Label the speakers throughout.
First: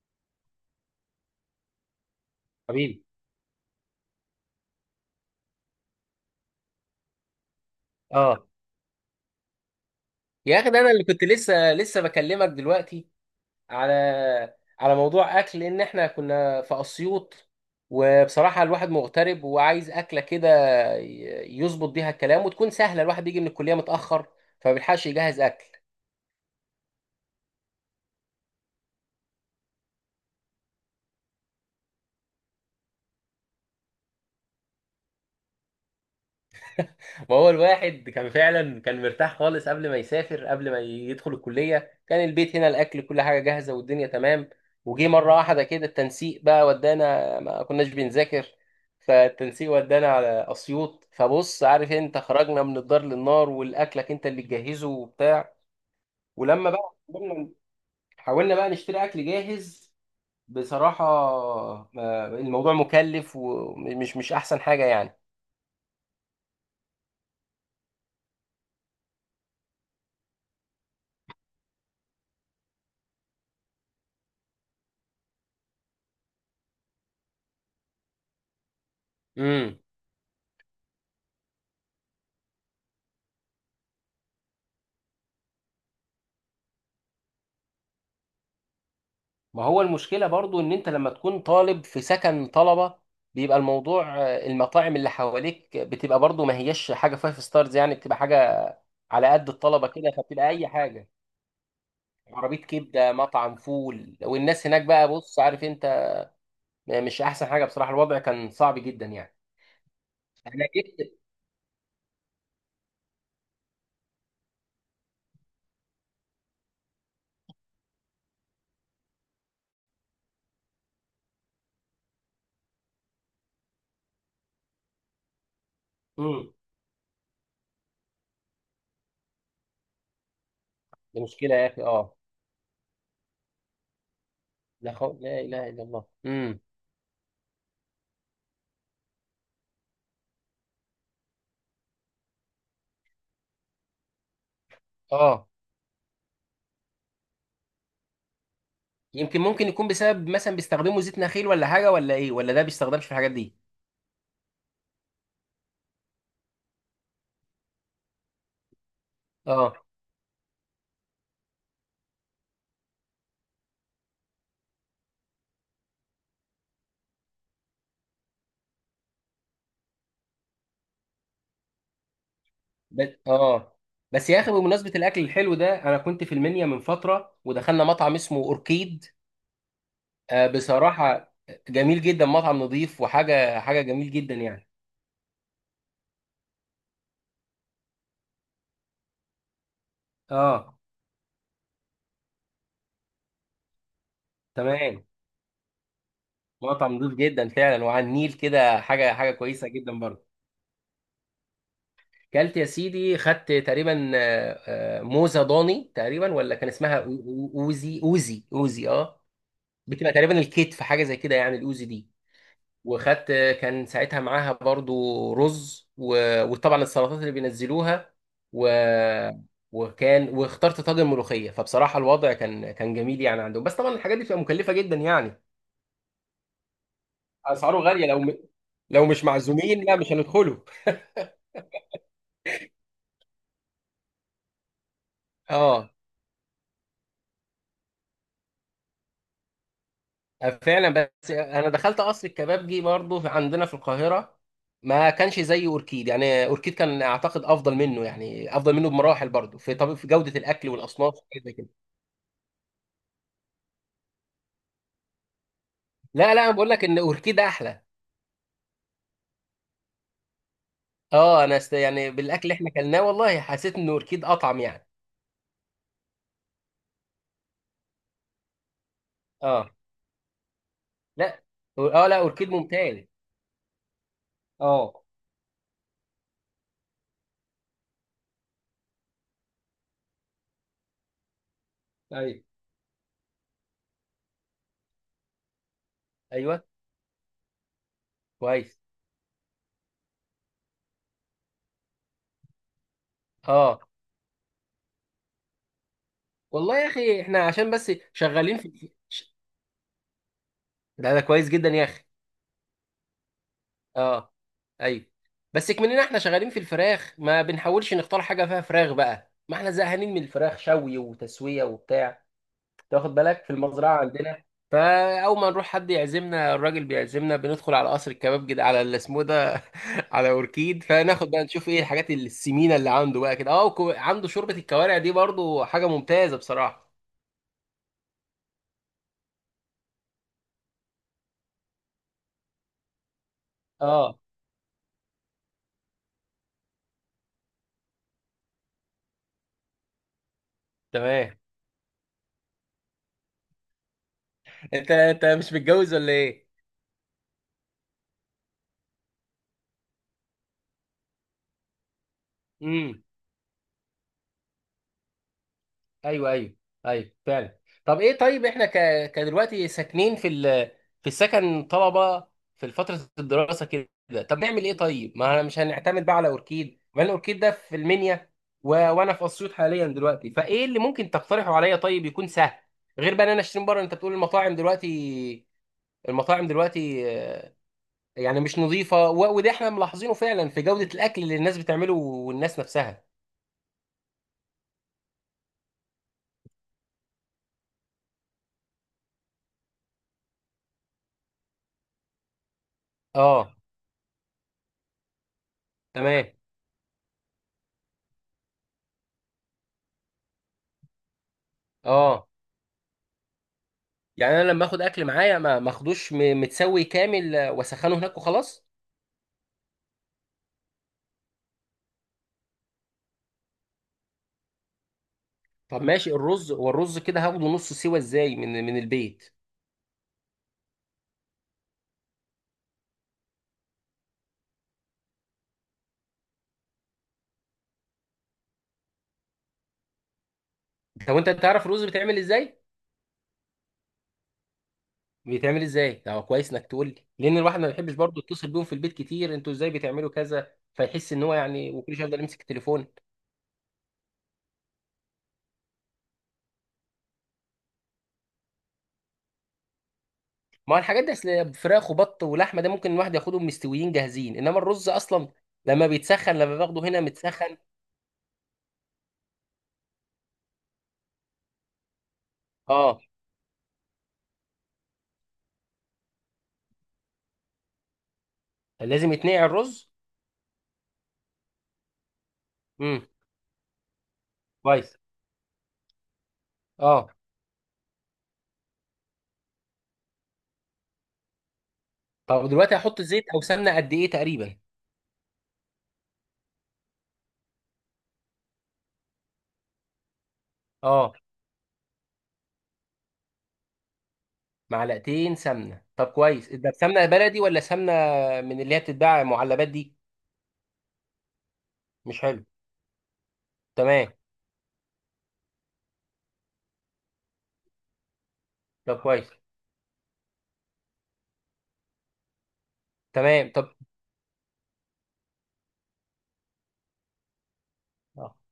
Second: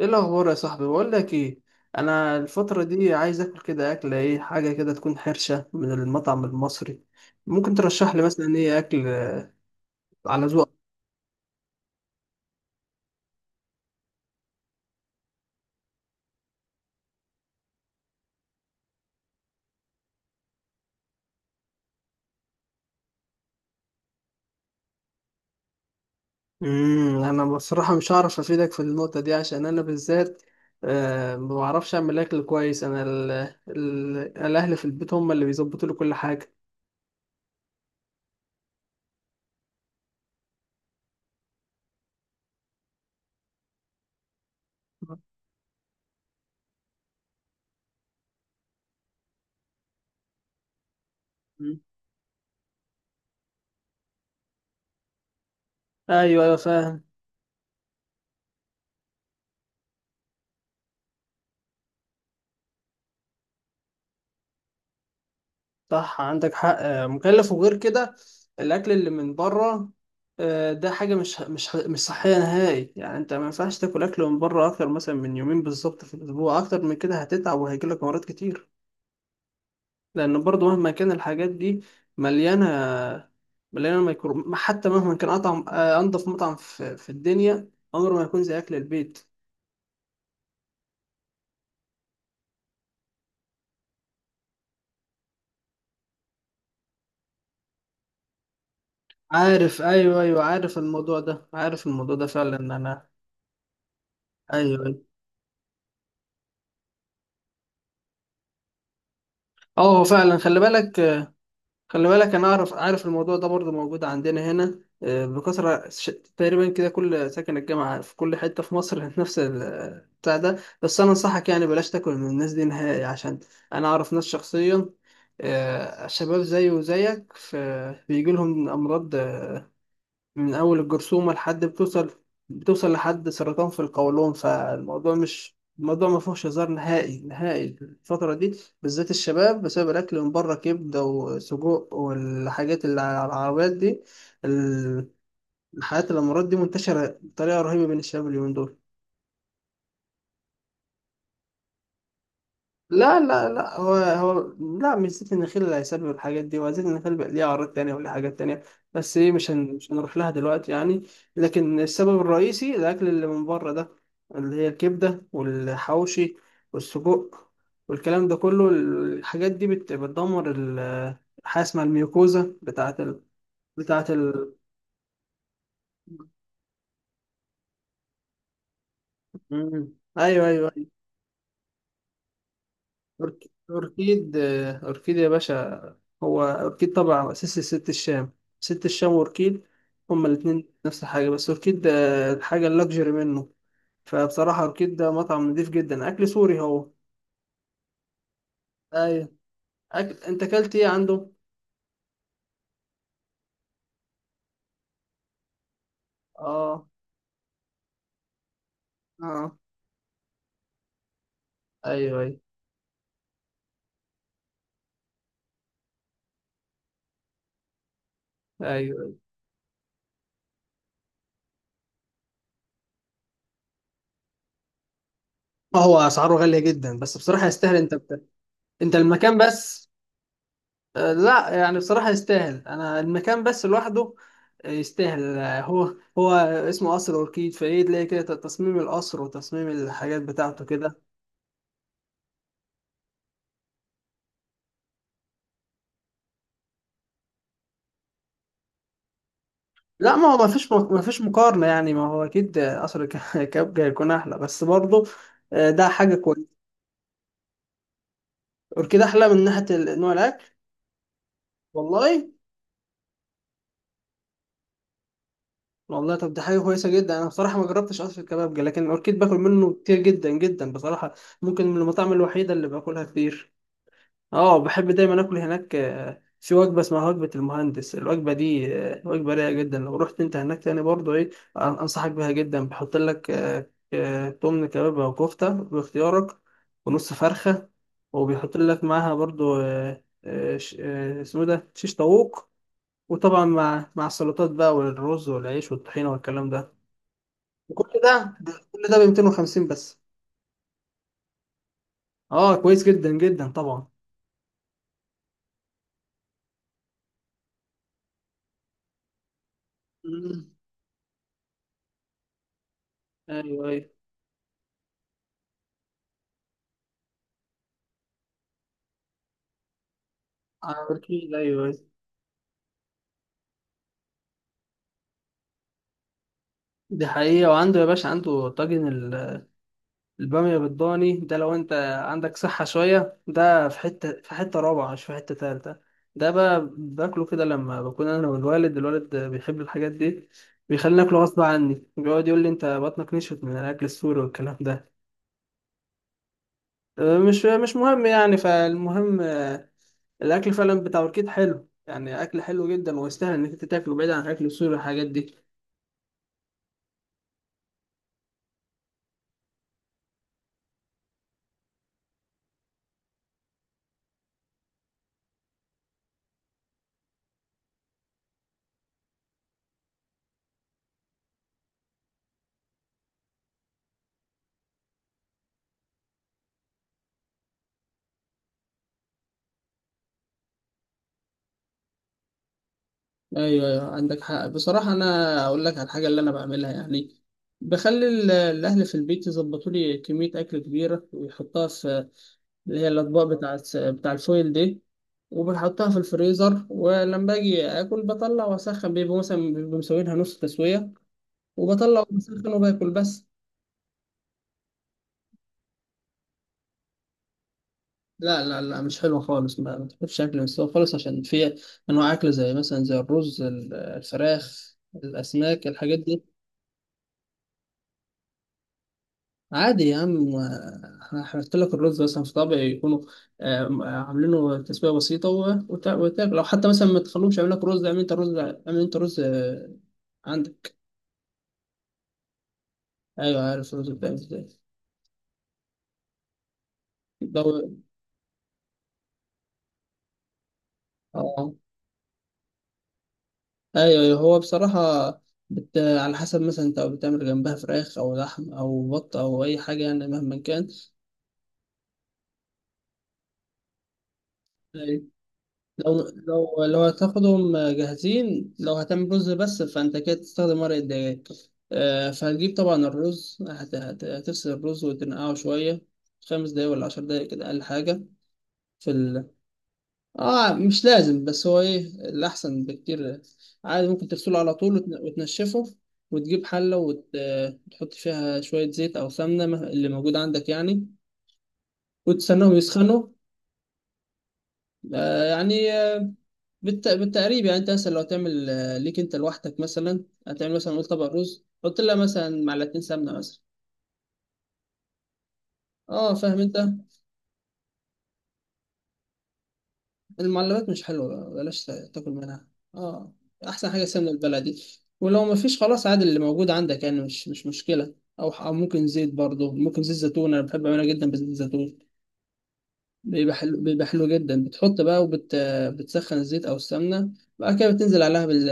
Speaker 1: ايه الاخبار يا صاحبي؟ بقول لك ايه، انا الفتره
Speaker 2: حبيبي،
Speaker 1: دي عايز اكل كده، اكله ايه، حاجه كده تكون حرشه من المطعم المصري. ممكن ترشح لي
Speaker 2: اه،
Speaker 1: مثلا ايه اكل على
Speaker 2: يا اخي،
Speaker 1: ذوقك؟
Speaker 2: ده انا اللي كنت لسه لسه بكلمك دلوقتي على على موضوع اكل، لان احنا كنا في اسيوط. وبصراحه الواحد مغترب وعايز اكله كده يظبط بيها الكلام وتكون سهله. الواحد بيجي من الكليه متاخر، فما بيلحقش يجهز اكل.
Speaker 1: انا بصراحه مش هعرف افيدك في النقطه دي، عشان انا بالذات ما بعرفش اعمل اكل كويس. انا ال ال الاهل في البيت هم اللي بيظبطوا لي كل حاجه.
Speaker 2: ما هو الواحد كان فعلا كان مرتاح خالص قبل ما يسافر، قبل ما يدخل الكلية. كان البيت هنا الأكل كل حاجة جاهزة والدنيا تمام. وجي مرة واحدة كده التنسيق بقى ودانا، ما كناش بنذاكر فالتنسيق ودانا على أسيوط. فبص،
Speaker 1: مم.
Speaker 2: عارف انت، خرجنا من الدار للنار، والأكلك انت اللي تجهزه وبتاع.
Speaker 1: ايوه، ايوه،
Speaker 2: ولما بقى
Speaker 1: فاهم.
Speaker 2: حاولنا، حاولنا بقى نشتري أكل جاهز، بصراحة الموضوع مكلف ومش مش أحسن حاجة يعني.
Speaker 1: صح، عندك حق. مكلف، وغير كده الاكل اللي من بره ده حاجه مش صحيه نهائي يعني. انت ما ينفعش تاكل اكل من بره اكتر مثلا من يومين بالظبط في الاسبوع، اكتر من كده هتتعب وهيجيلك امراض كتير.
Speaker 2: امم،
Speaker 1: لان برضه مهما كان الحاجات دي مليانه مليانه ميكرو. حتى مهما كان اطعم انضف مطعم في الدنيا، عمره ما يكون زي اكل البيت.
Speaker 2: ما هو المشكلة برضو ان انت لما تكون طالب في سكن طلبة، بيبقى الموضوع، المطاعم اللي حواليك بتبقى برضو ما هيش حاجة فايف ستارز يعني، بتبقى حاجة على قد
Speaker 1: عارف،
Speaker 2: الطلبة كده،
Speaker 1: ايوه، ايوه،
Speaker 2: فبتبقى اي
Speaker 1: عارف
Speaker 2: حاجة.
Speaker 1: الموضوع ده عارف الموضوع ده فعلا.
Speaker 2: عربية
Speaker 1: انا
Speaker 2: كبدة، مطعم فول، والناس هناك
Speaker 1: ايوه، أيوة.
Speaker 2: بقى بص، عارف انت، مش احسن حاجة. بصراحة الوضع كان صعب جدا يعني.
Speaker 1: اه، هو فعلا. خلي
Speaker 2: انا
Speaker 1: بالك،
Speaker 2: جبت
Speaker 1: خلي بالك، انا عارف الموضوع ده برضه موجود عندنا هنا بكثره، تقريبا كده كل ساكن الجامعه في كل حته في مصر نفس بتاع ده. بس انا انصحك يعني بلاش تاكل من الناس دي نهائي، عشان انا اعرف ناس شخصيا، شباب
Speaker 2: امم
Speaker 1: زيي وزيك، بيجي لهم امراض، من أول
Speaker 2: دي
Speaker 1: الجرثومة
Speaker 2: مشكلة
Speaker 1: لحد
Speaker 2: يا اخي.
Speaker 1: بتوصل
Speaker 2: اه،
Speaker 1: بتوصل لحد سرطان في القولون. فالموضوع
Speaker 2: لا
Speaker 1: مش
Speaker 2: اله الا الله.
Speaker 1: الموضوع ما فيهوش هزار نهائي، نهائي الفترة دي بالذات الشباب، بسبب الأكل من بره، كبدة وسجق والحاجات اللي على العربيات دي. ال-
Speaker 2: اه،
Speaker 1: الحاجات الأمراض دي منتشرة بطريقة رهيبة بين الشباب اليومين دول.
Speaker 2: يمكن ممكن يكون بسبب مثلا بيستخدموا زيت نخيل ولا حاجة، ولا ايه، ولا ده بيستخدمش في
Speaker 1: لا،
Speaker 2: الحاجات
Speaker 1: لا،
Speaker 2: دي.
Speaker 1: لا، هو، لا مش زيت النخيل اللي هيسبب الحاجات دي، وزيت النخيل بقى ليه أعراض تانية وليه حاجات تانية، بس إيه،
Speaker 2: اه.
Speaker 1: مش هنروح لها دلوقتي يعني. لكن السبب الرئيسي الأكل اللي من بره ده، اللي هي الكبدة والحواوشي والسجق والكلام ده كله. الحاجات دي بتدمر حاجة اسمها الميوكوزا بتاعة
Speaker 2: بس
Speaker 1: ال...
Speaker 2: اه
Speaker 1: بتاعة
Speaker 2: بس يا اخي،
Speaker 1: ال...
Speaker 2: بمناسبه الاكل الحلو ده، انا كنت في المنيا من فتره ودخلنا مطعم اسمه اوركيد.
Speaker 1: مم.
Speaker 2: آه،
Speaker 1: أيوه، أيوه،
Speaker 2: بصراحه جميل جدا، مطعم نظيف وحاجه جميل جدا
Speaker 1: أوركيد.
Speaker 2: يعني.
Speaker 1: أوركيد يا باشا، هو أوركيد طبعا أساسي ست الشام. ست الشام وأوركيد هما الاتنين
Speaker 2: اه
Speaker 1: نفس الحاجة، بس أوركيد ده الحاجة اللكجري منه. فبصراحة أوركيد
Speaker 2: تمام،
Speaker 1: ده مطعم نضيف جدا، أكل سوري هو.
Speaker 2: مطعم نظيف جدا فعلا، وعلى النيل كده حاجه
Speaker 1: أيوة.
Speaker 2: حاجه كويسه جدا
Speaker 1: أكل،
Speaker 2: برضه.
Speaker 1: أنت أكلت إيه عنده؟
Speaker 2: كلت يا سيدي، خدت تقريبا موزه ضاني، تقريبا ولا كان
Speaker 1: آه،
Speaker 2: اسمها اوزي. اه.
Speaker 1: آه،
Speaker 2: بتبقى تقريبا الكتف حاجه زي كده يعني، الاوزي دي.
Speaker 1: أيوه، أيوه،
Speaker 2: وخدت، كان ساعتها معاها برضو رز، و... وطبعا السلطات اللي بينزلوها. و...
Speaker 1: أيوه.
Speaker 2: وكان واخترت طاجن ملوخيه، فبصراحه الوضع كان جميل يعني عندهم. بس طبعا الحاجات دي بتبقى مكلفه جدا يعني.
Speaker 1: هو أسعاره غالية جدا، بس بصراحة يستاهل.
Speaker 2: اسعاره
Speaker 1: أنت
Speaker 2: غاليه،
Speaker 1: أنت
Speaker 2: لو مش
Speaker 1: المكان
Speaker 2: معزومين،
Speaker 1: بس.
Speaker 2: لا مش هندخله.
Speaker 1: لا يعني، بصراحة يستاهل، أنا المكان بس لوحده. يستاهل.
Speaker 2: اه
Speaker 1: هو. اسمه قصر أوركيد، فإيه تلاقي كده تصميم القصر وتصميم الحاجات بتاعته
Speaker 2: فعلا.
Speaker 1: كده.
Speaker 2: بس انا دخلت قصر الكبابجي برضو عندنا في القاهره، ما كانش زي اوركيد يعني. اوركيد كان اعتقد افضل منه يعني، افضل منه بمراحل برضو في طب في
Speaker 1: لا، ما هو
Speaker 2: جوده
Speaker 1: ما
Speaker 2: الاكل
Speaker 1: فيش ما
Speaker 2: والاصناف
Speaker 1: فيش
Speaker 2: وحاجات زي
Speaker 1: مقارنة
Speaker 2: كده.
Speaker 1: يعني. ما هو أكيد قصر كابجا هيكون أحلى، بس برضه ده حاجة
Speaker 2: لا لا، انا
Speaker 1: كويسة.
Speaker 2: بقول لك ان اوركيد احلى.
Speaker 1: أوركيد أحلى من ناحية نوع الأكل.
Speaker 2: اه، انا يعني
Speaker 1: والله،
Speaker 2: بالاكل اللي احنا اكلناه، والله حسيت ان اوركيد اطعم يعني.
Speaker 1: والله، طب دي حاجة كويسة جدا، أنا بصراحة ما جربتش قصر الكبابجا، لكن أوركيد باكل
Speaker 2: اه
Speaker 1: منه كتير جدا جدا بصراحة.
Speaker 2: لا،
Speaker 1: ممكن من
Speaker 2: اه
Speaker 1: المطاعم
Speaker 2: لا، اوركيد
Speaker 1: الوحيدة اللي باكلها
Speaker 2: ممتاز.
Speaker 1: كتير. اه، بحب
Speaker 2: اه.
Speaker 1: دايما اكل هناك. في وجبه اسمها وجبه المهندس. الوجبه دي وجبه رايقه جدا. لو رحت انت هناك تاني برضه ايه، انصحك بيها
Speaker 2: ايوه
Speaker 1: جدا. بحط لك تمن كباب او كفته باختيارك،
Speaker 2: ايوه،
Speaker 1: ونص فرخه، وبيحط
Speaker 2: كويس.
Speaker 1: لك معاها برضه اسمه ده شيش طاووق. وطبعا
Speaker 2: اه،
Speaker 1: مع السلطات بقى والرز والعيش والطحينه والكلام ده.
Speaker 2: والله يا اخي احنا عشان بس شغالين
Speaker 1: كل
Speaker 2: في
Speaker 1: ده ب 250 بس.
Speaker 2: ده كويس جدا يا اخي.
Speaker 1: اه، كويس جدا جدا طبعا.
Speaker 2: اه ايوه. بس كمننا احنا شغالين في الفراخ، ما بنحاولش نختار حاجه فيها فراخ بقى، ما احنا زهقانين من
Speaker 1: مم.
Speaker 2: الفراخ شوي وتسويه وبتاع. تاخد بالك، في
Speaker 1: ايوه، ايوه،
Speaker 2: المزرعه عندنا. فاول ما نروح حد يعزمنا، الراجل بيعزمنا بندخل على قصر الكباب كده، على اللي اسمه ده على اوركيد.
Speaker 1: على
Speaker 2: فناخد
Speaker 1: الأكيد،
Speaker 2: بقى نشوف
Speaker 1: ايوه.
Speaker 2: ايه الحاجات السمينه اللي عنده بقى كده. اه، عنده شوربه الكوارع دي برضو حاجه ممتازه بصراحه.
Speaker 1: دي حقيقة. وعنده يا باشا، عنده طاجن البامية بالضاني ده، لو انت عندك صحة شوية، ده في
Speaker 2: اه
Speaker 1: حتة في حتة رابعة، مش في حتة تالتة. ده بقى باكله كده لما بكون انا والوالد، الوالد بيحب الحاجات دي، بيخليني اكله
Speaker 2: تمام.
Speaker 1: غصب عني. بيقعد يقول لي: انت بطنك نشفت من الاكل السوري والكلام
Speaker 2: انت
Speaker 1: ده.
Speaker 2: انت مش متجوز ولا ايه؟
Speaker 1: مش مهم يعني. فالمهم الاكل فعلا بتاع اوركيد حلو يعني، اكل حلو جدا،
Speaker 2: امم،
Speaker 1: ويستاهل انك انت تاكله، بعيد عن الاكل السوري والحاجات دي.
Speaker 2: ايوه ايوه، ايوه فعلا. طب ايه؟ طيب احنا كدلوقتي ساكنين في السكن طلبه، في فتره الدراسه كده. طب نعمل ايه طيب؟ ما انا مش هنعتمد بقى على اوركيد، ما الاوركيد ده في المنيا، وانا في اسيوط حاليا دلوقتي. فايه اللي ممكن تقترحه عليا طيب يكون سهل، غير بقى ان انا اشتري من بره؟ انت بتقول المطاعم دلوقتي، المطاعم دلوقتي آه، يعني مش نظيفه، وده احنا ملاحظينه فعلا في جوده الاكل اللي الناس بتعمله والناس نفسها.
Speaker 1: ايوه، ايوه، عندك حق بصراحه. انا اقول لك على الحاجه اللي انا بعملها يعني. بخلي الاهل في البيت يظبطوا لي كميه اكل كبيره ويحطها في اللي هي الاطباق
Speaker 2: اه
Speaker 1: بتاع الفويل دي. وبنحطها في
Speaker 2: تمام.
Speaker 1: الفريزر، ولما باجي اكل بطلع واسخن. بيبقوا مثلا مسوينها نص تسويه، وبطلع
Speaker 2: اه
Speaker 1: وبسخن وباكل بس.
Speaker 2: يعني انا لما اخد اكل معايا، ما اخدوش متسوي كامل، واسخنه هناك
Speaker 1: لا، لا،
Speaker 2: وخلاص.
Speaker 1: لا، مش حلوه خالص، ما تاكلش اكل مستوي خالص، عشان في انواع اكل زي مثلا الرز، الفراخ، الاسماك،
Speaker 2: طب
Speaker 1: الحاجات
Speaker 2: ماشي،
Speaker 1: دي.
Speaker 2: الرز، والرز كده هاخده نص سوا ازاي من البيت؟
Speaker 1: عادي يا عم. هحط لك الرز مثلا في طبق يكونوا عاملينه تسويه بسيطه، وتاكل. لو حتى مثلا ما تخلوهمش يعمل لك رز، اعمل انت رز، اعمل انت رز عندك.
Speaker 2: طب انت تعرف الرز بيتعمل ازاي؟
Speaker 1: ايوه، عارف الرز بتاعي ازاي.
Speaker 2: بيتعمل ازاي، ده هو كويس انك تقول لي، لان الواحد ما
Speaker 1: لو
Speaker 2: بيحبش برضه يتصل بيهم في البيت كتير. انتوا ازاي بتعملوا كذا، فيحس ان هو
Speaker 1: اه
Speaker 2: يعني، وكل شويه يفضل يمسك التليفون.
Speaker 1: ايوه، أيوة. هو بصراحه على حسب مثلا انت بتعمل جنبها فراخ او لحم او بط او اي حاجه يعني مهما كان.
Speaker 2: ما هو الحاجات دي اصل فراخ وبط ولحمه، ده ممكن الواحد ياخدهم مستويين جاهزين. انما الرز اصلا لما
Speaker 1: لو
Speaker 2: بيتسخن، لما
Speaker 1: لو لو
Speaker 2: باخده هنا
Speaker 1: هتاخدهم
Speaker 2: متسخن.
Speaker 1: جاهزين، لو هتعمل رز بس، فانت كده تستخدم ورق الدجاج. فهتجيب طبعا
Speaker 2: اه،
Speaker 1: الرز. هتغسل الرز وتنقعه شوية، 5 دقايق ولا 10 دقايق كده، أقل حاجة. في
Speaker 2: لازم
Speaker 1: ال...
Speaker 2: يتنقع الرز؟
Speaker 1: اه، مش لازم، بس هو ايه، الأحسن
Speaker 2: امم،
Speaker 1: بكتير. عادي ممكن تغسله على طول
Speaker 2: كويس.
Speaker 1: وتنشفه، وتجيب حلة،
Speaker 2: اه،
Speaker 1: وتحط فيها شوية زيت أو سمنة اللي موجود عندك يعني،
Speaker 2: طب
Speaker 1: وتستناهم
Speaker 2: دلوقتي
Speaker 1: يسخنوا.
Speaker 2: هحط زيت او سمنه قد ايه تقريبا؟
Speaker 1: يعني بالتقريب يعني، انت مثلا لو تعمل ليك انت لوحدك مثلا، هتعمل مثلا قول طبق
Speaker 2: اه،
Speaker 1: رز، حط لها مثلا معلقتين سمنه مثلا.
Speaker 2: معلقتين سمنه. طب
Speaker 1: اه، فاهم
Speaker 2: كويس،
Speaker 1: انت.
Speaker 2: ده سمنه بلدي ولا سمنه من اللي هي بتتباع معلبات دي؟
Speaker 1: المعلبات مش حلوه بقى، بلاش تاكل
Speaker 2: مش حلو.
Speaker 1: منها. اه، احسن حاجه
Speaker 2: تمام.
Speaker 1: السمنه البلدي. ولو ما فيش خلاص، عادي اللي موجود عندك يعني، مش مشكله، او ممكن
Speaker 2: طب
Speaker 1: زيت
Speaker 2: كويس.
Speaker 1: برضه، ممكن زيت زيتون، انا بحب اعملها جدا بزيت زيتون. بيبقى
Speaker 2: تمام.
Speaker 1: حلو،
Speaker 2: طب
Speaker 1: بيبقى حلو جدا. بتحط بقى بتسخن الزيت او السمنه، بعد كده بتنزل عليها
Speaker 2: آه.
Speaker 1: بال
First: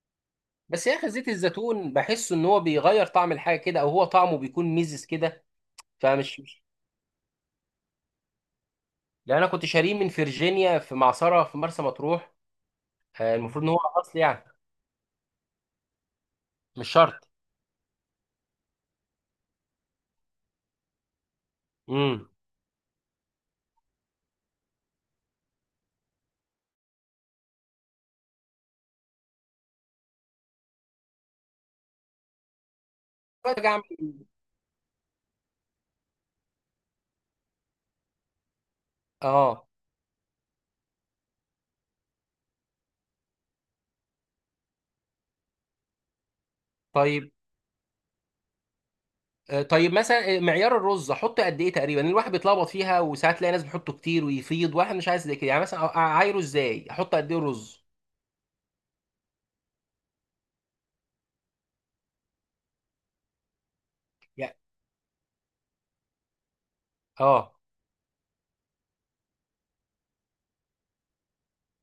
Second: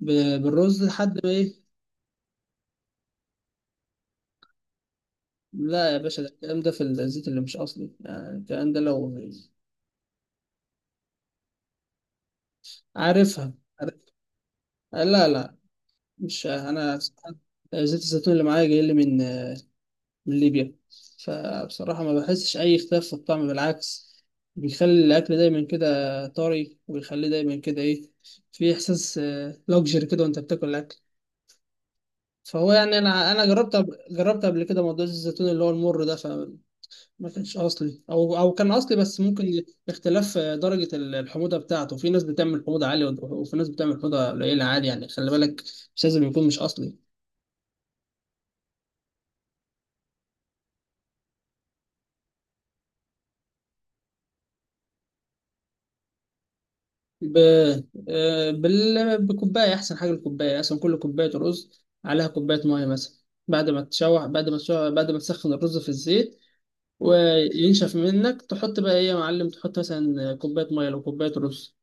Speaker 1: ب- بالرز
Speaker 2: بس يا اخي،
Speaker 1: لحد
Speaker 2: زيت
Speaker 1: ما ايه.
Speaker 2: الزيتون بحس ان هو بيغير طعم الحاجه كده، او هو طعمه بيكون ميزز كده.
Speaker 1: لا يا باشا، ده
Speaker 2: فمش
Speaker 1: الكلام
Speaker 2: مش
Speaker 1: ده في الزيت اللي مش اصلي، يعني الكلام ده لو
Speaker 2: لان انا كنت شاريه من فيرجينيا في معصره في مرسى مطروح.
Speaker 1: عارفها.
Speaker 2: المفروض ان هو
Speaker 1: عارف.
Speaker 2: اصل يعني.
Speaker 1: لا، لا، مش
Speaker 2: مش
Speaker 1: انا.
Speaker 2: شرط.
Speaker 1: زيت الزيتون اللي معايا جاي لي من ليبيا، فبصراحة ما
Speaker 2: امم.
Speaker 1: بحسش اي اختلاف في الطعم، بالعكس، بيخلي الاكل دايما كده طري، ويخليه دايما كده ايه، في احساس لوكجري كده وانت بتاكل الاكل. فهو يعني انا
Speaker 2: ارجع
Speaker 1: جربت،
Speaker 2: اعمل.
Speaker 1: قبل كده موضوع زيت الزيتون اللي هو المر ده، ما كانش اصلي، او كان اصلي بس ممكن
Speaker 2: اه
Speaker 1: اختلاف درجه الحموضه بتاعته. في ناس بتعمل حموضه عاليه، وفي ناس بتعمل حموضه قليله، عادي يعني، خلي بالك مش لازم يكون مش اصلي.
Speaker 2: طيب. طيب مثلا، معيار الرز احطه قد ايه تقريبا؟ الواحد بيتلخبط فيها، وساعات تلاقي ناس بتحطه كتير ويفيض، واحد مش عايز زي كده يعني. مثلا اعايره ازاي، احط قد
Speaker 1: ب...
Speaker 2: ايه رز؟
Speaker 1: بكوبايه احسن حاجه. الكوبايه اصلا، كل كوبايه رز عليها كوبايه ميه مثلا. بعد ما تشوح بعد ما
Speaker 2: يعني
Speaker 1: تشوح بعد ما تسخن الرز في الزيت،
Speaker 2: اه،
Speaker 1: وينشف منك، تحط بقى ايه يا معلم، تحط مثلا كوبايه ميه لو كوبايه رز.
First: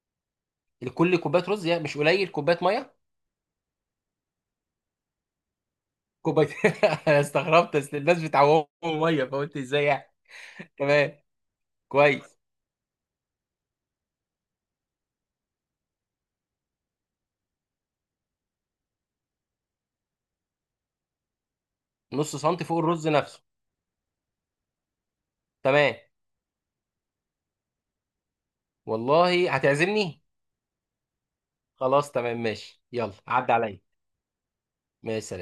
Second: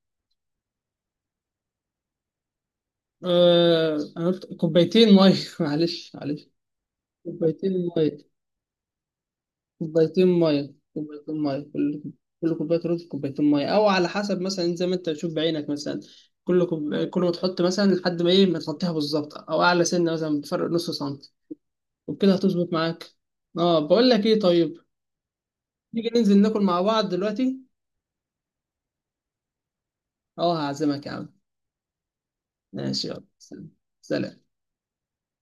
Speaker 2: لكل كوبايه رز يعني، مش قليل كوبايه ميه؟
Speaker 1: أنا قلت كوبايتين ميه. معلش،
Speaker 2: كوبايه.
Speaker 1: معلش،
Speaker 2: انا
Speaker 1: كوبايتين
Speaker 2: استغربت اصل
Speaker 1: ميه،
Speaker 2: الناس بتعوم ميه، فقلت ازاي يعني.
Speaker 1: كوبايتين ميه،
Speaker 2: تمام،
Speaker 1: كوبايتين ميه. كل
Speaker 2: كويس.
Speaker 1: كل كوبايه رز كوبايتين ميه، او على حسب مثلا، انت زي ما انت تشوف بعينك مثلا. كل ما تحط مثلا لحد ما ايه، ما تغطيها بالظبط، او اعلى سنه مثلا بفرق نص سنتي، وبكده
Speaker 2: نص سنتي
Speaker 1: هتظبط
Speaker 2: فوق الرز
Speaker 1: معاك.
Speaker 2: نفسه.
Speaker 1: اه، بقول لك ايه، طيب
Speaker 2: تمام.
Speaker 1: نيجي ننزل ناكل مع بعض دلوقتي.
Speaker 2: والله هتعزمني؟
Speaker 1: اه، هعزمك يا عم.
Speaker 2: خلاص تمام، ماشي،
Speaker 1: ماشي،
Speaker 2: يلا
Speaker 1: يلا
Speaker 2: عدى
Speaker 1: سلام.
Speaker 2: عليا.
Speaker 1: سلام.
Speaker 2: ماشي سلام.